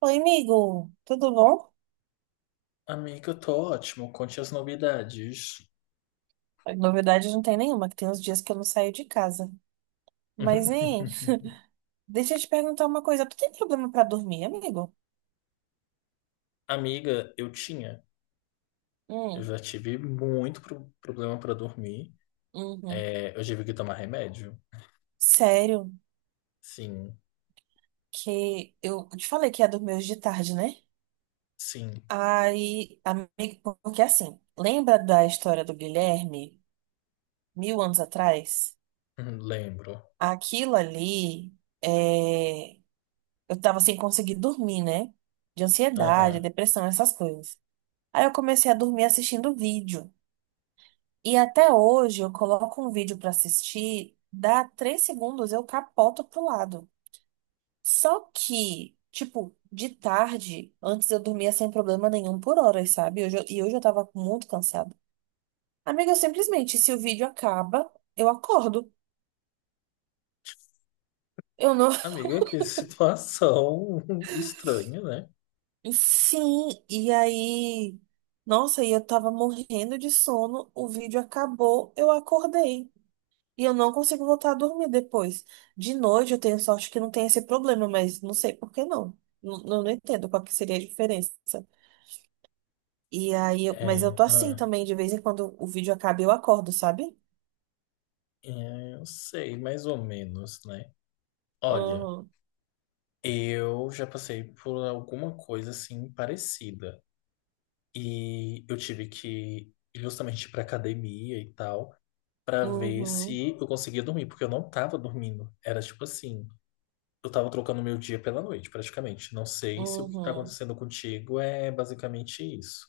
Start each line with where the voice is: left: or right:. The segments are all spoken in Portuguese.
right: Oi, amigo, tudo bom?
left: Amiga, eu tô ótimo. Conte as novidades.
right: Novidade não tem nenhuma, que tem uns dias que eu não saio de casa. Mas, hein, deixa eu te perguntar uma coisa. Tu tem problema pra dormir, amigo?
left: Amiga, eu tinha. Eu
right: Hum,
left: já tive muito problema pra dormir.
right: uhum.
left: É, eu tive que tomar remédio.
right: Sério,
left: Sim,
right: que eu te falei que ia dormir hoje de tarde, né?
left: sim.
right: Aí, amigo, porque assim, lembra da história do Guilherme, mil anos atrás?
left: Lembro.
right: Aquilo ali, é... eu tava sem conseguir dormir, né? De ansiedade,
left: Aham.
right: depressão, essas coisas. Aí eu comecei a dormir assistindo vídeo. E até hoje eu coloco um vídeo pra assistir, dá 3 segundos, eu capoto pro lado. Só que, tipo, de tarde, antes eu dormia sem problema nenhum por horas, sabe? E hoje eu tava muito cansada. Amiga, eu simplesmente, se o vídeo acaba, eu acordo. Eu não.
left: Amiga, que situação estranha, né?
right: Sim, e aí. Nossa, e eu tava morrendo de sono, o vídeo acabou, eu acordei. E eu não consigo voltar a dormir depois. De noite eu tenho sorte que não tem esse problema, mas não sei por que não. Não, não entendo qual que seria a diferença. E aí, mas eu
left: É,
right: tô assim
left: ah,
right: também, de vez em quando o vídeo acaba, e eu acordo, sabe?
left: é, eu sei, mais ou menos, né? Olha,
right: Uhum,
left: eu já passei por alguma coisa assim parecida. E eu tive que ir justamente para academia e tal, para ver
right: uhum,
left: se eu conseguia dormir, porque eu não tava dormindo. Era tipo assim, eu tava trocando meu dia pela noite, praticamente. Não sei se o que tá
right: uhum,
left: acontecendo contigo é basicamente isso.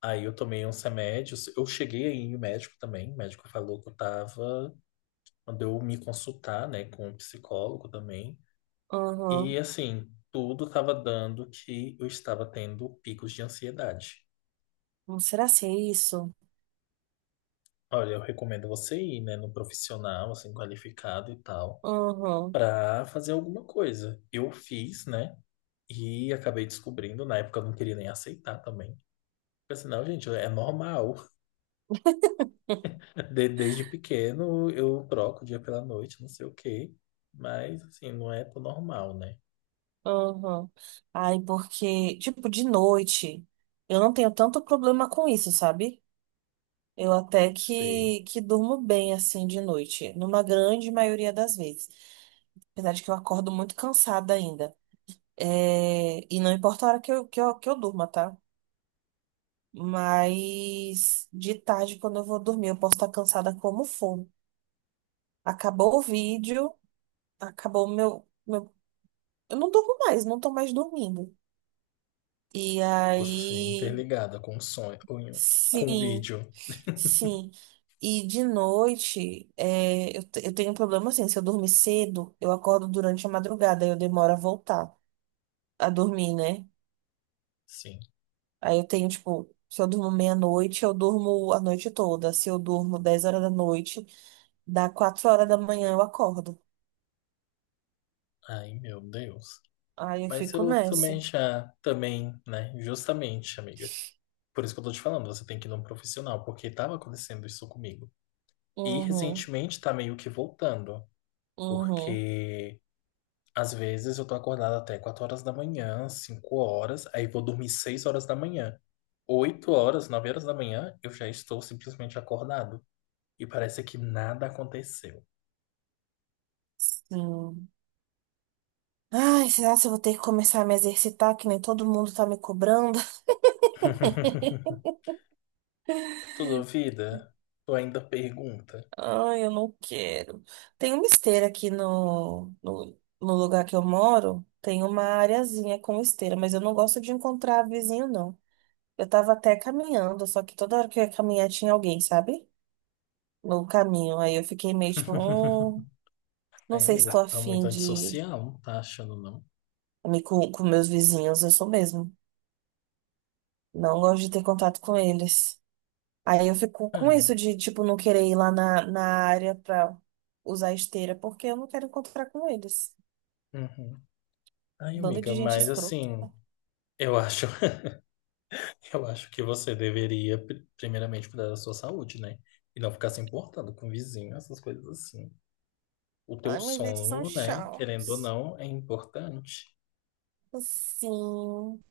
left: Aí eu tomei uns remédios, eu cheguei aí em médico também, o médico falou que eu tava, mandou eu me consultar, né, com um psicólogo também. E
right: uhum.
left: assim, tudo tava dando que eu estava tendo picos de ansiedade.
right: Não será ser isso?
left: Olha, eu recomendo você ir, né, no profissional, assim, qualificado e tal,
right: Uhum,
left: pra fazer alguma coisa. Eu fiz, né, e acabei descobrindo, na época eu não queria nem aceitar também. Porque assim, não, gente, é normal. Desde pequeno eu troco o dia pela noite, não sei o quê. Mas, assim, não é tão normal, né?
right: uhum. Ai, porque, tipo, de noite, eu não tenho tanto problema com isso, sabe? Eu até
left: Sei.
right: que durmo bem assim de noite, numa grande maioria das vezes. Apesar de que eu acordo muito cansada ainda. É, e não importa a hora que eu durma, tá? Mas de tarde, quando eu vou dormir, eu posso estar cansada como for. Acabou o vídeo, acabou o meu. Eu não durmo mais, não tô mais dormindo. E
left: Você
right: aí.
left: interligada com um sonho, com um
right: Sim,
left: vídeo.
right: sim. E de noite, é, eu tenho um problema assim: se eu dormir cedo, eu acordo durante a madrugada, eu demoro a voltar a dormir, né?
left: Sim.
right: Aí eu tenho, tipo, se eu durmo meia-noite, eu durmo a noite toda. Se eu durmo 10 horas da noite, dá 4 horas da manhã eu acordo.
left: Ai, meu Deus.
right: Aí eu
left: Mas
right: fico
left: eu também
right: nessa.
left: já, também, né, justamente, amiga. Por isso que eu tô te falando, você tem que ir num profissional, porque estava acontecendo isso comigo. E
right: Uhum,
left: recentemente tá meio que voltando,
right: uhum,
left: porque às vezes eu tô acordado até 4 horas da manhã, 5 horas, aí vou dormir 6 horas da manhã. 8 horas, 9 horas da manhã, eu já estou simplesmente acordado. E parece que nada aconteceu.
right: sim. Ai, será que eu vou ter que começar a me exercitar, que nem todo mundo tá me cobrando?
left: Tu duvida? Tu ainda pergunta.
right: Ai, eu não quero. Tem uma esteira aqui no lugar que eu moro. Tem uma areazinha com esteira, mas eu não gosto de encontrar vizinho, não. Eu tava até caminhando, só que toda hora que eu ia caminhar tinha alguém, sabe? No caminho. Aí eu fiquei meio tipo, não
left: Ai,
right: sei se
left: amiga,
right: estou
left: tu tá muito
right: afim de
left: antissocial, não tá achando, não?
right: me com meus vizinhos, eu sou mesmo. Não gosto de ter contato com eles. Aí eu fico com isso
left: Ah,
right: de, tipo, não querer ir lá na, na área pra usar esteira, porque eu não quero encontrar com eles.
left: uhum. Ai,
right: Bando
left: amiga,
right: de gente
left: mas
right: escrota.
left: assim. Eu acho, eu acho que você deveria, primeiramente, cuidar da sua saúde, né? E não ficar se importando com o vizinho, essas coisas assim. O teu
right: Ai, mas eles são
left: sono, né? Querendo ou
right: chatos.
left: não, é importante.
right: Sim.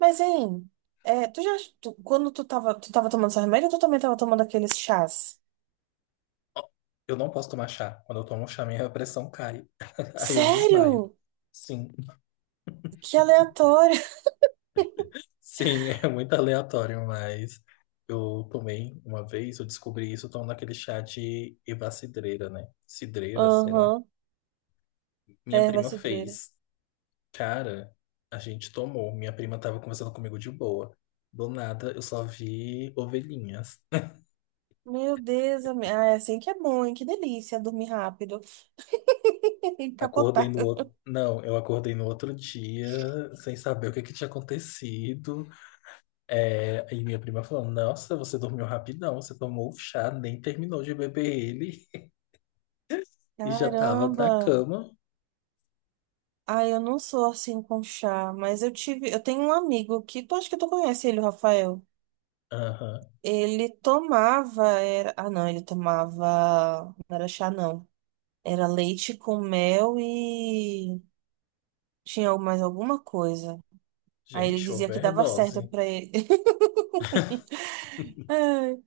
right: Mas, hein, é, tu já, tu- quando tu tava tomando seu remédio, ou tu também tava tomando aqueles chás?
left: Ó, eu não posso tomar chá. Quando eu tomo chá, minha pressão cai. Aí eu desmaio.
right: Sério?
left: Sim,
right: Que aleatório.
left: sim, é muito aleatório, mas eu tomei uma vez, eu descobri isso tomando aquele chá de eva cidreira, né? Cidreira, sei lá.
right: Aham.
left: Minha
right: Erva
left: prima
right: cidreira.
left: fez. Cara, a gente tomou. Minha prima tava conversando comigo de boa. Do nada, eu só vi ovelhinhas.
right: Meu Deus, ami- ah, é assim que é bom, hein? Que delícia dormir rápido. E
left: Acordei
right: capotar.
left: no outro. Não, eu acordei no outro dia sem saber o que é que tinha acontecido. E minha prima falou: "Nossa, você dormiu rapidão, você tomou o chá, nem terminou de beber ele e já tava na
right: Caramba.
left: cama."
right: Ah, eu não sou assim com chá, mas eu tive, eu tenho um amigo que tu acho que tu conhece ele, o Rafael.
left: Aham.
right: Ele tomava, ah não, ele tomava, não era chá não. Era leite com mel e tinha mais alguma coisa. Aí ele
left: Gente,
right: dizia que dava certo
left: overdose.
right: pra ele. Ai,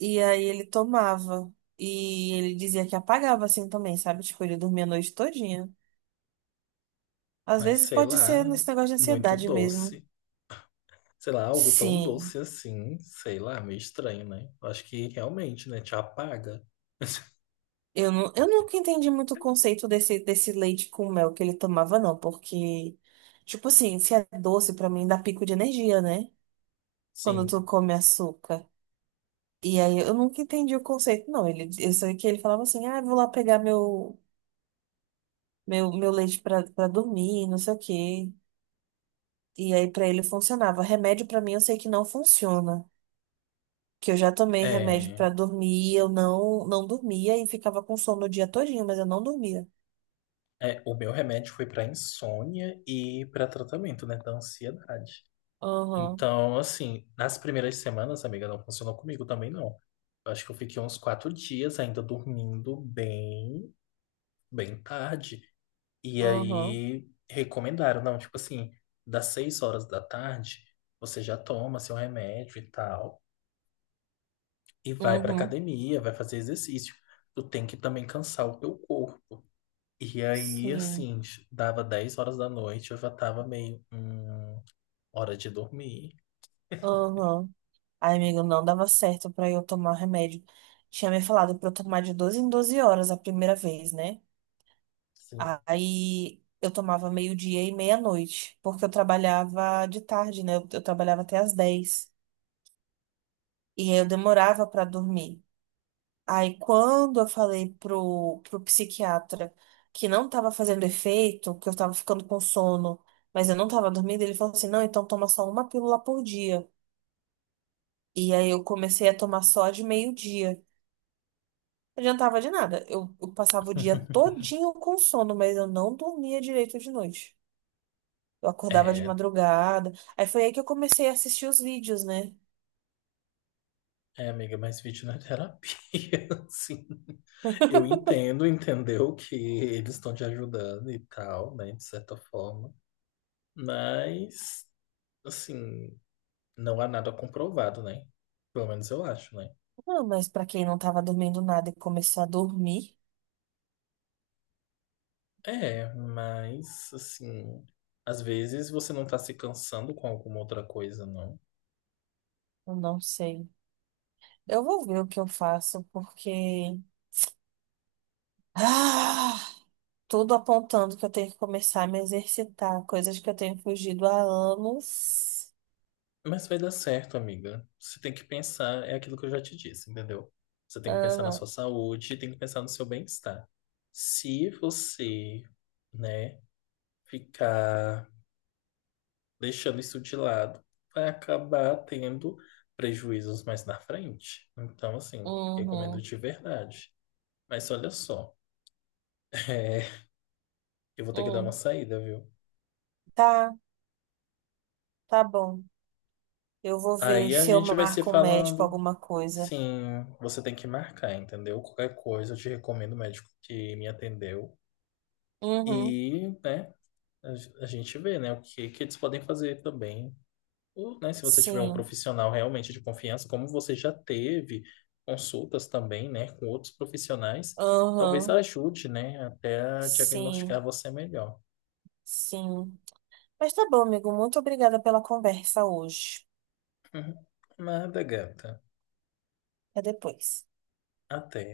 right: e aí ele tomava. E ele dizia que apagava assim também, sabe? Tipo, ele dormia a noite todinha. Às
left: Mas
right: vezes
left: sei
right: pode ser
left: lá,
right: nesse negócio de
left: muito
right: ansiedade mesmo.
left: doce. Sei lá, algo tão
right: Sim.
left: doce assim, sei lá, meio estranho, né? Eu acho que realmente, né, te apaga.
right: Eu, não, eu nunca entendi muito o conceito desse leite com mel que ele tomava, não, porque, tipo assim, se é doce, pra mim dá pico de energia, né? Quando tu
left: Sim.
right: come açúcar. E aí eu nunca entendi o conceito, não. Ele, eu sei que ele falava assim, ah, eu vou lá pegar meu leite pra, pra dormir, não sei o quê. E aí pra ele funcionava. Remédio pra mim eu sei que não funciona, que eu já tomei remédio pra
left: É,
right: dormir, eu não dormia e ficava com sono o dia todinho, mas eu não dormia.
left: é, o meu remédio foi para insônia e para tratamento, né, da ansiedade.
right: Aham,
left: Então, assim, nas primeiras semanas, amiga, não funcionou comigo também, não. Eu acho que eu fiquei uns quatro dias ainda dormindo bem, bem tarde. E
right: aham,
left: aí recomendaram, não, tipo assim, das 6 horas da tarde, você já toma seu remédio e tal. E vai para
right: uhum,
left: academia, vai fazer exercício. Tu tem que também cansar o teu corpo. E aí,
right: sim,
left: assim, dava 10 horas da noite, eu já tava meio, hora de dormir.
right: aham. Ai amigo, não dava certo pra eu tomar remédio. Tinha me falado pra eu tomar de 12 em 12 horas a primeira vez, né?
left: Sim.
right: Aí eu tomava meio-dia e meia-noite, porque eu trabalhava de tarde, né? Eu trabalhava até às 10. E aí eu demorava pra dormir. Aí, quando eu falei pro psiquiatra que não tava fazendo efeito, que eu tava ficando com sono, mas eu não tava dormindo, ele falou assim: não, então toma só uma pílula por dia. E aí eu comecei a tomar só a de meio-dia. Não adiantava de nada. Eu passava o dia todinho com sono, mas eu não dormia direito de noite. Eu acordava de
left: É,
right: madrugada. Aí foi aí que eu comecei a assistir os vídeos, né?
left: é, amiga, mas vídeo não é terapia, assim. Eu entendo, entendeu que eles estão te ajudando e tal, né, de certa forma. Mas, assim, não há nada comprovado, né? Pelo menos eu acho, né?
right: Não, mas pra quem não tava dormindo nada e começou a dormir,
left: É, mas assim, às vezes você não tá se cansando com alguma outra coisa, não.
right: eu não sei. Eu vou ver o que eu faço, porque ah, tudo apontando que eu tenho que começar a me exercitar, coisas que eu tenho fugido há anos.
left: Mas vai dar certo, amiga. Você tem que pensar, é aquilo que eu já te disse, entendeu? Você tem que pensar na
right: Aham,
left: sua saúde, tem que pensar no seu bem-estar. Se você, né, ficar deixando isso de lado, vai acabar tendo prejuízos mais na frente. Então, assim, recomendo
right: uhum,
left: de verdade. Mas olha só, é, eu vou ter que dar uma
right: hum.
left: saída, viu?
right: Tá, tá bom. Eu vou ver
left: Aí a
right: se eu
left: gente vai se
right: marco um médico
left: falando.
right: alguma coisa.
left: Sim, você tem que marcar, entendeu? Qualquer coisa, eu te recomendo o médico que me atendeu.
right: Uhum,
left: E, né, a gente vê, né, o que, que eles podem fazer também. Ou, né, se você tiver um
right: sim,
left: profissional realmente de confiança, como você já teve consultas também, né, com outros profissionais, talvez
right: aham,
left: ajude, né, até a
right: sim,
left: diagnosticar você melhor.
right: sim. Mas tá bom, amigo. Muito obrigada pela conversa hoje.
left: Nada, gata.
right: Até depois.
left: Até.